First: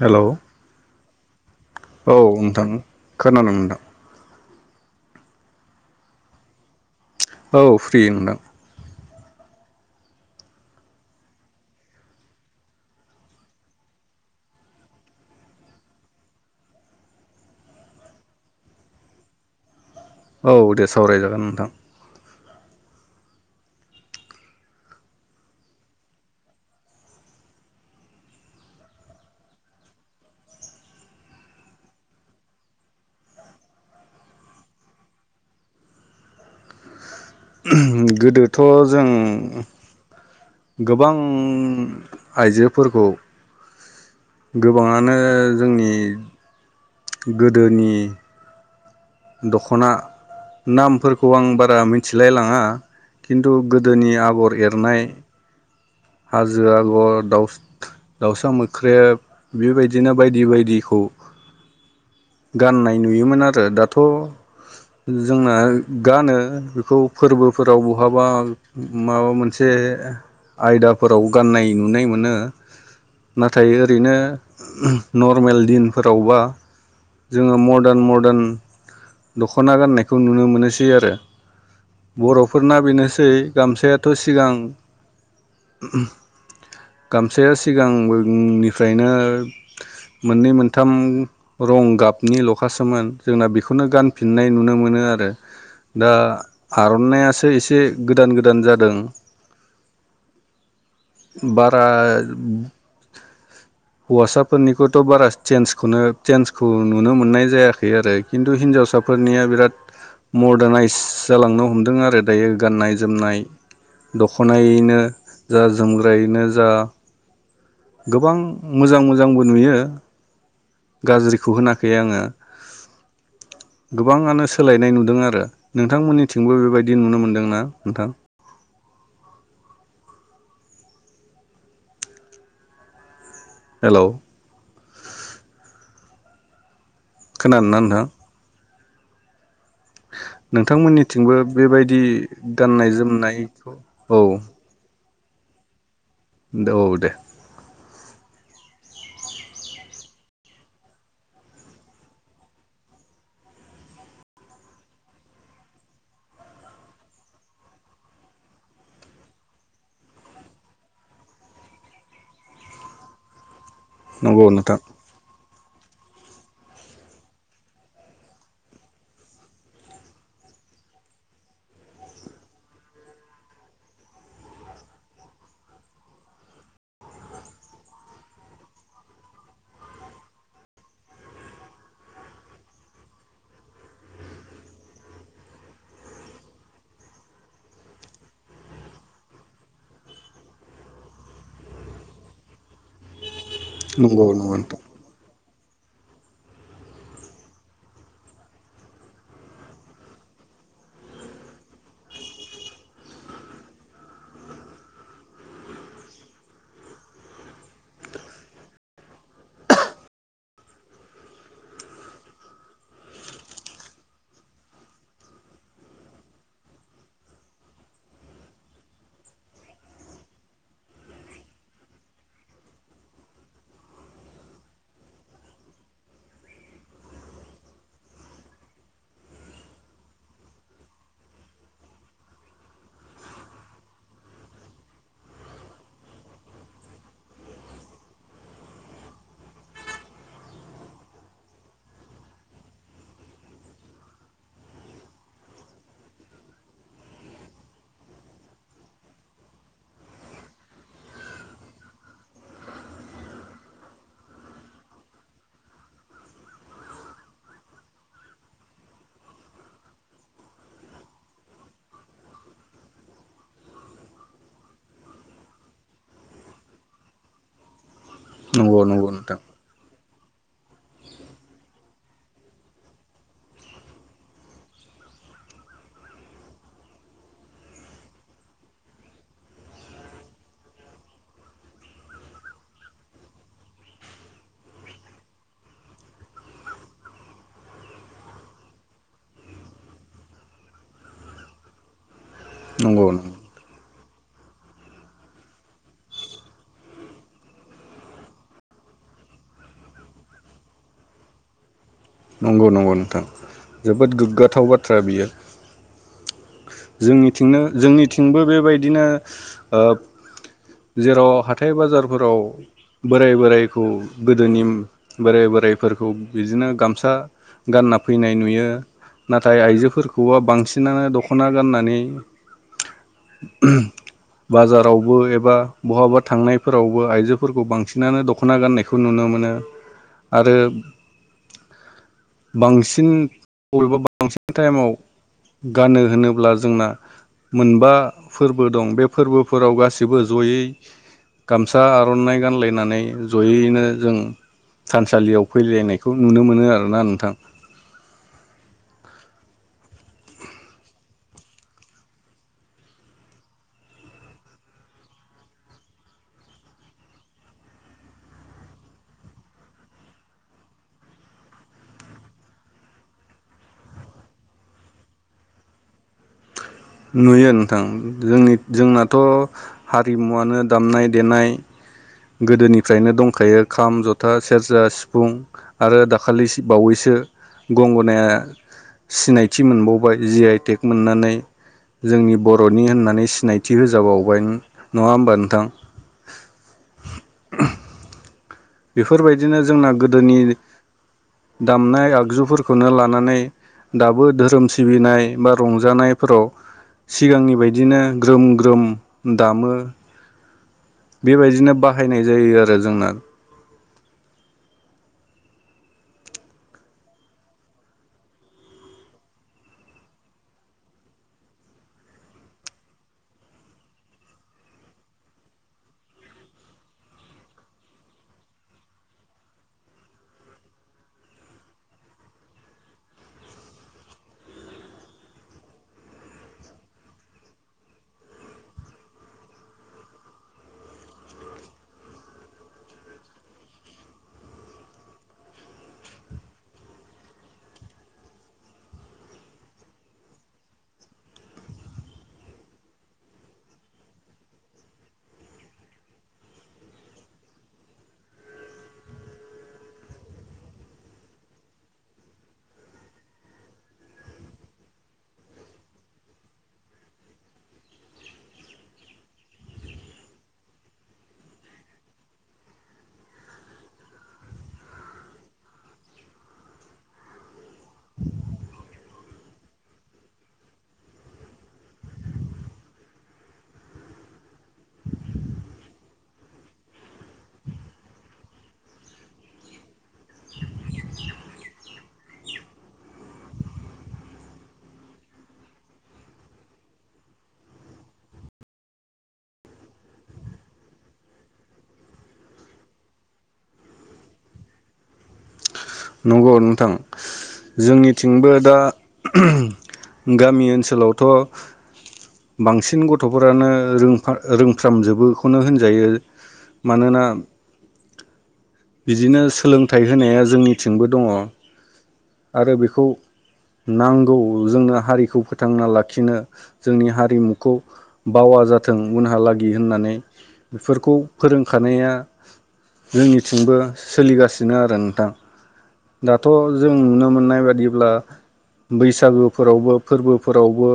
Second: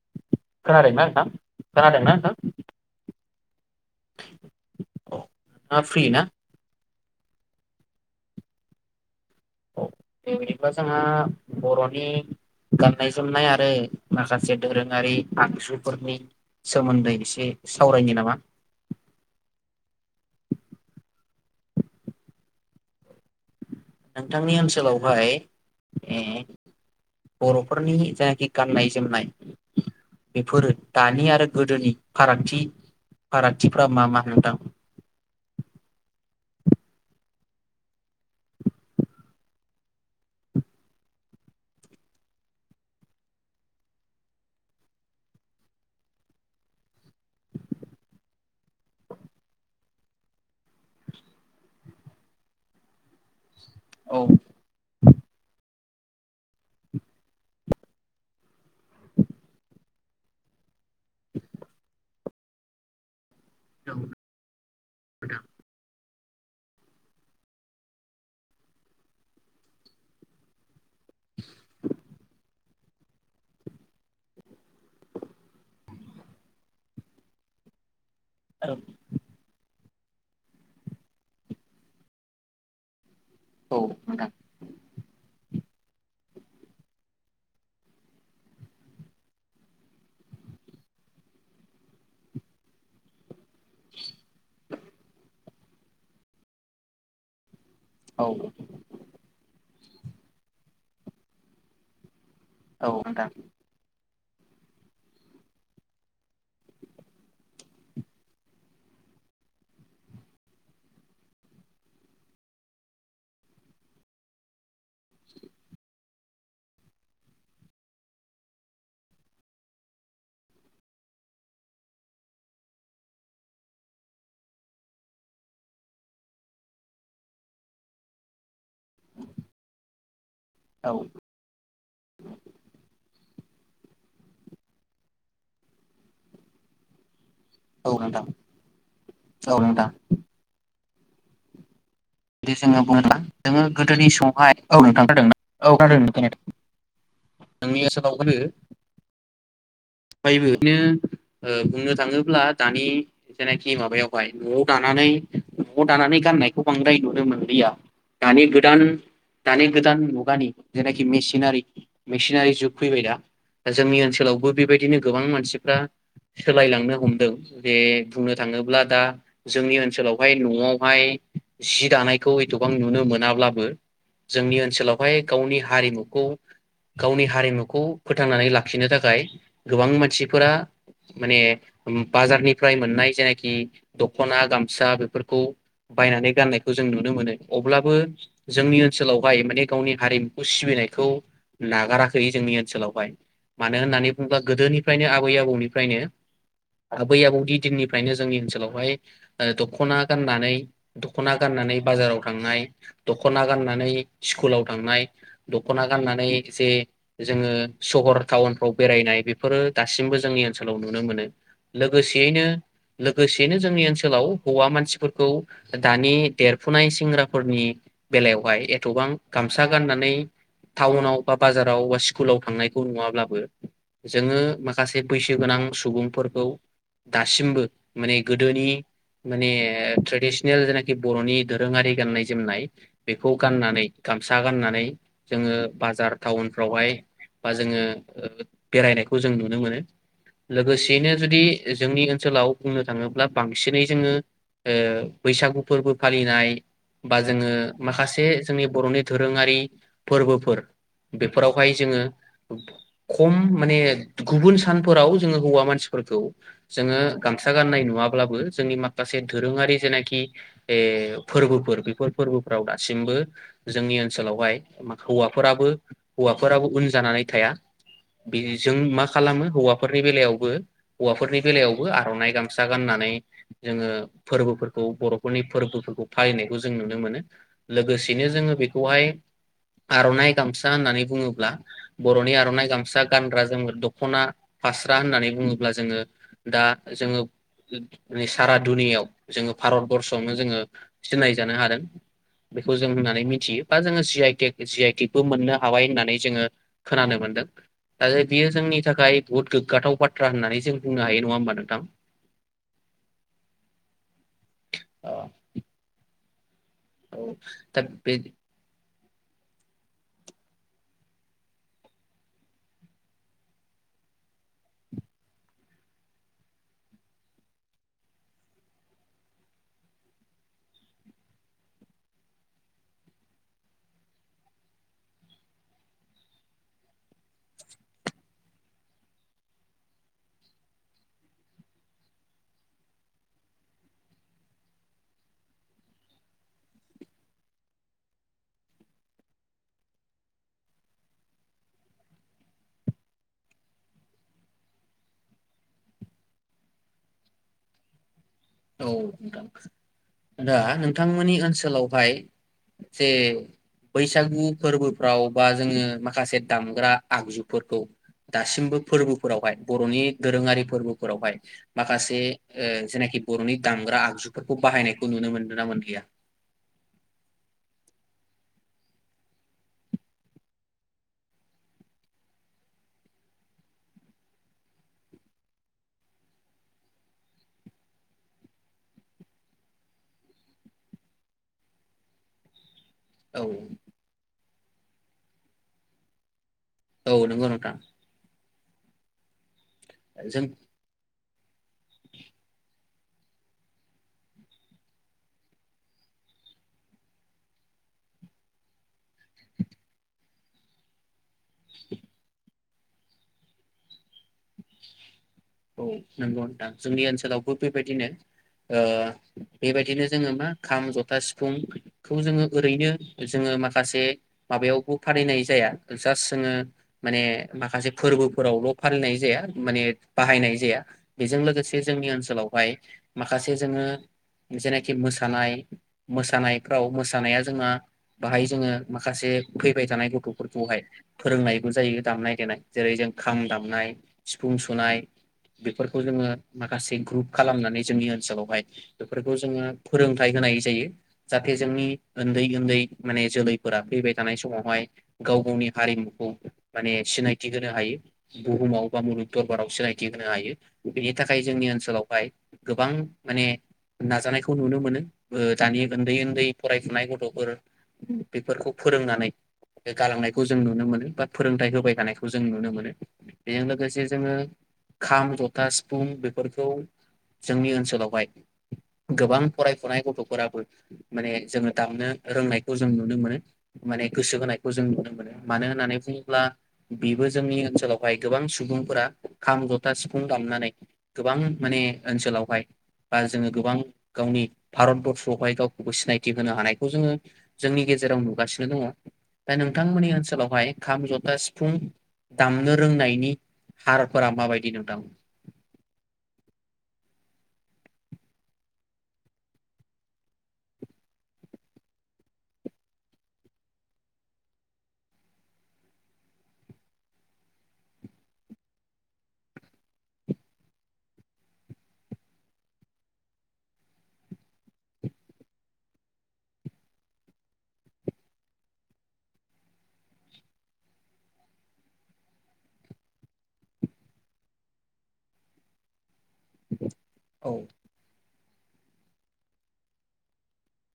Hello ना नोंथां औ नोंथां खोनानो मोनदों आं फ्रि ना औ फ्रि नोंथां दे बिदिब्ला जोंहा बरनि गाननाय जोमनाय आरो माखासे दोरोङारि आगजुफोरनि सोमोन्दै एसे सावरायनि नामा औ दे सावरायजागोन नोंथां नोंथांनि ओनसोलावहाय उम बरफोरनि जायखि गाननाय जोमनाय बेफोरो दानि आरो गोदोनि फारागथि फारागथिफोरा मा मा नोंथां गोदोथ' जों गोबां आइजोफोरखौ गोबाङानो जोंनि गोदोनि दख'ना नामफोरखौ आं बारा मोथिलायलाङा खिन तु गोदोनि औ आगर एरनाय हाजो आगर, दाउस दाउसा मोख्रेब बेबायदिनो बायदि बायदि। [inaudible] गाननाय नुयोमोन आरो। थ जोंना गानो बेखौ फोरबोफोराव बहाबा माबा मोनसे आयदा फोराव गाननाय नुनाय मोनो। नाथाय ओरैनो नर्मेल दिनफोरावबा जोङो मडार्न मर [unintelligible] दख'ना गाननायखौ नुनो मोनोसै आरो बर'फोरना बेनोस सै औ गामसायाथ' नोंथां सिगां गामसाया सिगां [unintelligible] निफ्रायनो मोननै मोनथाम रं गाबनि लखासोमोन जोंना बेखौ खोनो गानफिननाय नुनो मोनो आरो। दा आर'नाइयासो एसे से औ गोदान गोदान जादों। बारा औ नोंथां। हौवासाफोरनिखौथ' बारा चेन्जखौनो चेन्जखौ नुनो मोननाय जायाखै आरो खिन्थु हिनजावसाफोरनिया बिराद मर्डानायइस जालांनो हमदों आरो दायो गाननाय जोमनाय दख'नायैनो जा जोमग्रायैनो जा। गोबां मोजां मोजांबो नुयो गाज्रिखौ होनाखै आङो गोबाङानो सोलायनाय नुदों आरो नोंथांमोननिथिंबो बेबायदि नुनो मोनदोंना नोंथां? औ हेलौ खोनादोंना नोंथां? औ नोंथां। थिंबो बेबाय दि जोङो बुङोब्ला जोङो गोदोनि औ समावहाय औ नोंथां। [unintelligible] औ औ दे [unintelligible] [unintelligible] [unintelligible] फायबो नो ओ बुंनो थाङोब्ला दानि जेनाखि माबायावहाय न'आव दानानै नआव दानानै गाननायखौ बांद्राय नुनो मोनलिया दानि गोदान दानि गोदान मुगानि जेनाखि मिसिनारि मिसिनारि जुग फैबाय दा। जोंनि नंगौ ओनसोलावबो नोंथां बेबायदिनो गोबां मानसि फ्रा सोलायलांनो हमदों जे बुंनो थाङोब्ला दा जोंनि ओनसोलावहाय नआवहाय जि दानायखौ एदथबां नुनो मोनाब्लाबो जोंनि ओनसोलावहाय गावनि हारिमुखौ गावनि हारिमुखौ फोथांनानै लाखिनो थाखाय गोबां मानसिफोरा माने बाजारनिफ्राय मोननाय जायनाखि दखना गामसा बेफोरखौ बायनानै गाननायखौ जों नुनो मोनो अब्लाबो जोंनि ओनसोलावहाय माने गावनि हारिमुखौ सिबिनायखौ नागाराखै जोंनि ओनसोलावहाय। मानो होननानै नंगौ नंगौ नोंथां गोदोनिफ्रायनो आबै आबौनिफ्रायनो आबै आबौनि दिननिफ्रायनो जोंनि ओनसोलावहाय ओ दखना गाननानै दखना गाननानै बाजाराव थांनाय दखना गाननानै स्कुलाव थांनाय दखना गाननानै जे जोङो सहर टाउनफ्राव बेरायनाय बेफोरो दासिमबो जोंनि ओनसोलाव नुनो मोनो। लोगोसेयैनो लोगोसेयैनो जोंनि ओनसोलाव हौवा मानसिफोरखौ दानि देरफुनाय सेंग्राफोरनि बेलायावहाय एथबां गामसा गाननानै टाउनाव बा बाजाराव बा स्कुलाव थांनायखौ नुवाब्लाबो जोङो माखासे बैसो गोनां सुबुंफोरखौ दासिमबो माने गोदोनि माने ट्रेडिसनेल जेनाखि बरनि दोरोङारि गाननाय जोमनाय बेखौ गाननानै गामसा गाननानै जोङो बाजार टाउनफ्रावहाय बा जोङो ओ बेरायनायखौ जों नुनो मोनो लोगोसेयैनो जुदि जोंनि ओनसोलाव बुंनो थाङोब्ला बांसिनै जोङो ओ बैसागु फोरबो फालिनाय बा जोङो माखासे जोंनि बरनि दोरोङारि फोरबोफोर बेफोरावहाय जोङो खम माने गुबुन सानफोराव जोङो हौवा मानसिफोरखौ जोङो गामसा गाननाय नुवाब्लाबो जोंनि माखासे दोरोङारि जेनाखि ए फोरबोफोर बेफोर फोरबोफोराव दासिमबो जोंनि ओनसोलावहाय हौवाफोराबो हौवाफोराबो उन जानानै थाया। बेजों नंगौ मा नंगौ नोंथां खालामो हौवाफोर फोरनि बेलायावबो हौवाफोरनि बेलायावबो आरनाइ गामसा गाननानै जोङो फोरबोफोरखौ बरफोरनि फोरबोफोरखौ फालिनायखौ जों नुनो मोनो लोगोसेनो जोङो बेखौहाय आरनाइ गामसा होननानै बुङोब्ला बरनि आरनाइ गामसा गानग्रा जोमग्रा दखना फास्रा होननानै बुङोब्ला जोङो दा जोङो सारा दुनियाव जोंङो भारत बर्षआवनो जोङो सिनाय जानो हादों। बेखौ जों नंगौ होननानै नंगौ मिथियो बा जोङो स जि आइ टेक जि आइ टेकबो मोननो हाबाय होननानै जोङो खोनानो मोनदों। दा बियो जोंनि थाखाय बुहुत गोग्गाथाव बाथ्रा होननानै जों बुंनो हायो नङा होमबा नोंथां नंगौ नंगौ नोंथां जोबोद गोग्गाथाव बाथ्रा अ बियो औ जोंनिथिंनो दा बे जोंनिथिंबो बेबायदिनो ओ जेराव हाथाय बाजारफोराव बोराय बोरायखौ गोदोनि बोराय बोरायफोरखौ बिदिनो गामसा गानना फैनाय नुयो नाथाय आइजोफोरखौबो बांसिनानो दख दखना गाननानै बाजारावबो एबा बहाबा थांनायफोरावबो आइजोफोरखौ बांसिनानो दखना गाननायखौ नुनो मोनो आरो बांसिन एबा बांसिन टाइमाव गानो। होनोब्ला जोंना मोनबा फोरबो दं बे फोरबोफोराव गासिबो जयै गामसा आरनाइ गानलायनानै जयैनो जों थानसालियाव फैलायनायखौ नुनो मोनो आरोना नोंथां। औ दा नोंथांमोननि ओनसोलावहाय जे बैसागु फोरबोफ्राव बा जोङो माखासे दामग्रा आगजुफोरखौ दासिमबो फोरबोफोरावहाय बरनि दोरोङारि फोरबोफोरावहाय माखासे जेनाखि बरनि दामग्रा आगजुफोरखौ बाहायनायखौ नुनो मोन्दों ना मोनलिया। नुयो नोंथां जोंनि जोंनाथ हारिमुवनो दामनाय देनाय गोदोनिफ्रायनो दंखायो खाम, जथा, सेरजा, सिफुं आरो दाखालि बावैसो गंगनाया सिनायथि मोनबावबाय जि आइ टेक मोननानै जोंनि बर' बिनि होननानै औ सिनायथि होजाबावबाय नङा होमबा नोंथां। औ नोंग नथां। बेफोरबायदिनो जो जोंना गोदोनि जों दामनाय आगजुफोरखौनो लानानै दाबो धोरोम सिबिनाय बा रंजानायफोराव सिगांनि बायदिनो ग्रोम ग्रोम दामो। बेबायदिनो बाहायनाय जायो आरो आरो जोंना औ नंगौ नोंथां जोंनि ओनसोलावबो बेबायदिनो ओ बेबायदिनो जोङो मा खाम, जथा, सिफुंखौ जोङो ओरैनो जोङो माखासे माबायावबो फालिनाय जाया जास्ट जोङो माने माखासे फोरबोफोरावल फालिनाय जाया माने बाहायनाय जाया बेजों लोगोसे जोंनि ओनसोलावहाय माखासे जोङो जेनाखि मोसानाय मोसानायफ्राव मोसानाया जोंहा बाहाय जोङो माखासे फैबाय थानाय गथफोरखौहाय फोरोंनायबो जायो दामनाय देनाय जेरै जों खाम दामनाय, सिफुं सुनाय बेफोरखौ जोङो माखासे ग्रुप खालामनानै जोंनि ओनसोलावहाय बेफोरखौ जोङो फोरोंथाइ होनाय जायो जाहाथे जोंनि उन्दै उन्दै माने जोलैफोरा फैबाय थानाय समावहाय गाव गावनि हारिमुखौ माने सिनायथि होनो हायो बुहुमाव बा मुलुग दरबाराव सिनाय थि होनो हायो बेनि थाखाय जोंनि ओनसोलावहाय गोबां माने नाजानायखौ नुनो मोनो ओ दानि उन्दै उन्दै फरायफुनाय गथफोर बेफोरखौ फोरोंनानै गालांनायखौ जों नुनो मोनो बा फोरोंथाइ होबाय थानायखौ जों नुनो मोनो बेजों लोगोसे जोङो खाम, जथा, सिफुं बेफोरखौ जोंनि ओनसोलावहाय गोबां फरायफुनाय गथफोराबो माने जोङो दामनो रोंनायखौ जों नुनो मोनो माने गोसो होनायखौ जों नुनो मोनो मानो होननानै बुङोब्ला बेबो जोंनि ओनसोलावहाय गोबां सुबुंफोरा खाम, ज जथा, सिफुं दामनानै गोबां माने ओनसोलावहाय बा जोङो गोबां गावनि भारत बरर्सआवहाय गावखौबो सिनायथि होनो हानायखौ जोङो जोंनि गेजेराव नुगासिनो दङ। दा नोंथांमोननि ओनसोलावहाय खाम, जथा, सिफुं दामनो रोंनायनि हारफोरा माबायदि दि नोंथां। नंगौ नोंथां जोंनिथिंबो दा गामि ओनसोलावथक्षबांसिन गथफोरानो रोंफ्रा रोंफ्रामजोबोखौनो होनजायो मानोना बिदिनो सोलोंथाइ होनाया जोंनिथिंबो दङ आरो बेखौ नांगौ जोंनो हारिखौ फोथांना लाखिनो जोंनि हारिमुखौ बावा जाथों उनहालागि होननानै बेफोरखौ फोरोंखानाया जोंनि थिंबो सोलिगासिनो आरो नोंथां। दाथ' जों नुनो औ मोननाय बादिब्ला बैसागोफोरावबो फोरबोफोरावबो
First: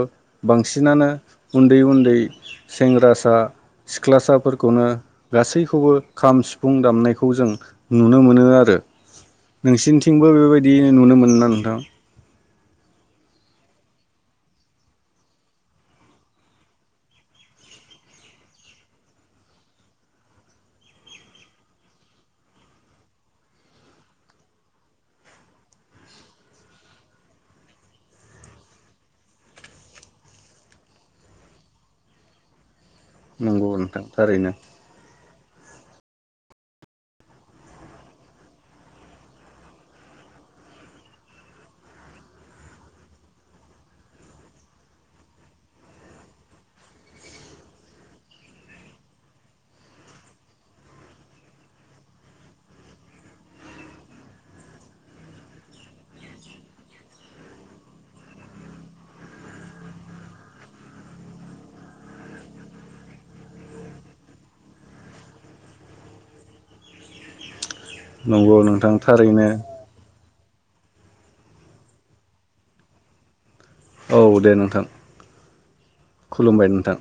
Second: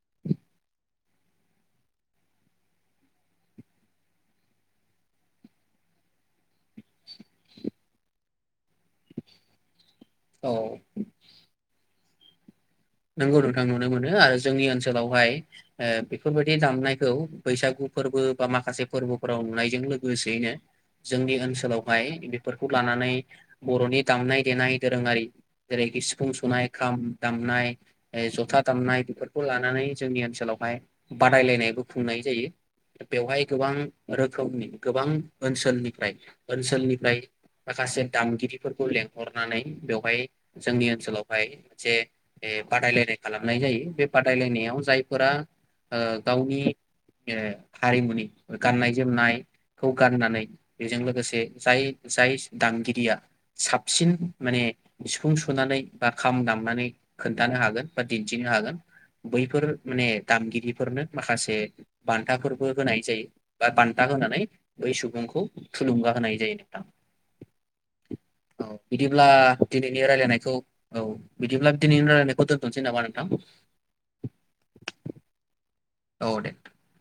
बांसिनानो उन्दै उन्दै सेंग्रासा सिख्लासाफोरखौनो गासैखौबो खाम, सिफुं दामनाय खौ जों नुनो मोनो। आरो नोंसिनिथिंबो औ बेबायदि नुनो मोनोना नोंथां? नोंगौ नोंथां नुनो मोनो आरो जोंनि ओनसोलावहाय ओ बेफोरबायदि दामनायखौ बैसागु फोरबो बा माखासे फोरबोफोराव नुनायजों लोगोसेयैनो जोंनि ओनसोलावहाय बेफोरखौ लानानै बर'नि दामनाय देनाय दोरोङारि जेरैखि सिफुं सुनाय, खाम दामनाय जथा दामनाय बेफोरखौ लानानै जोंनि ओनसोलावहाय बादायलायनायबो खुंनाय जायो। बेवहाय नंगौ गोबां नोंथां थारैनो रोखोमनि गोबां ओनसोलनिफ्राय ओनसोलनिफ्राय माखासे दामगिरिफोरखौ लेंंहरनानै बेवहाय जोंनि ओनसोलावहाय मोनसे बादायलायनाय खालामनाय जायो। बे बादायलायनायाव जायफोरा ओ गावनि ओ हारिमुनि गाननाय जोमनायखौ गाननानै बेजों लोगोसे जाय जाय दामगिरिया साबसिन माने सिफुं सुनानै बा खाम दामनानै खोन्थानो हागोन बा दिन्थिनो हागोन बैफोर माने दामगिरिफोरनो माखासे बान्थाफोरबो होनाय जायो बा बान्था होनानै बै सुबुंखौ थुलुंगा होनाय जायो नोंथां। नंगौ औ नोंथां बिदिब्ला थारैनो दिनैनि रायलायनायखौ औ बिदिब्ला दिनैनि रायज्लायनायखौ दोनथ'नोसै नामा नोंथां? औ दे नोंथां औ दे खुलुमबाय नोंथां।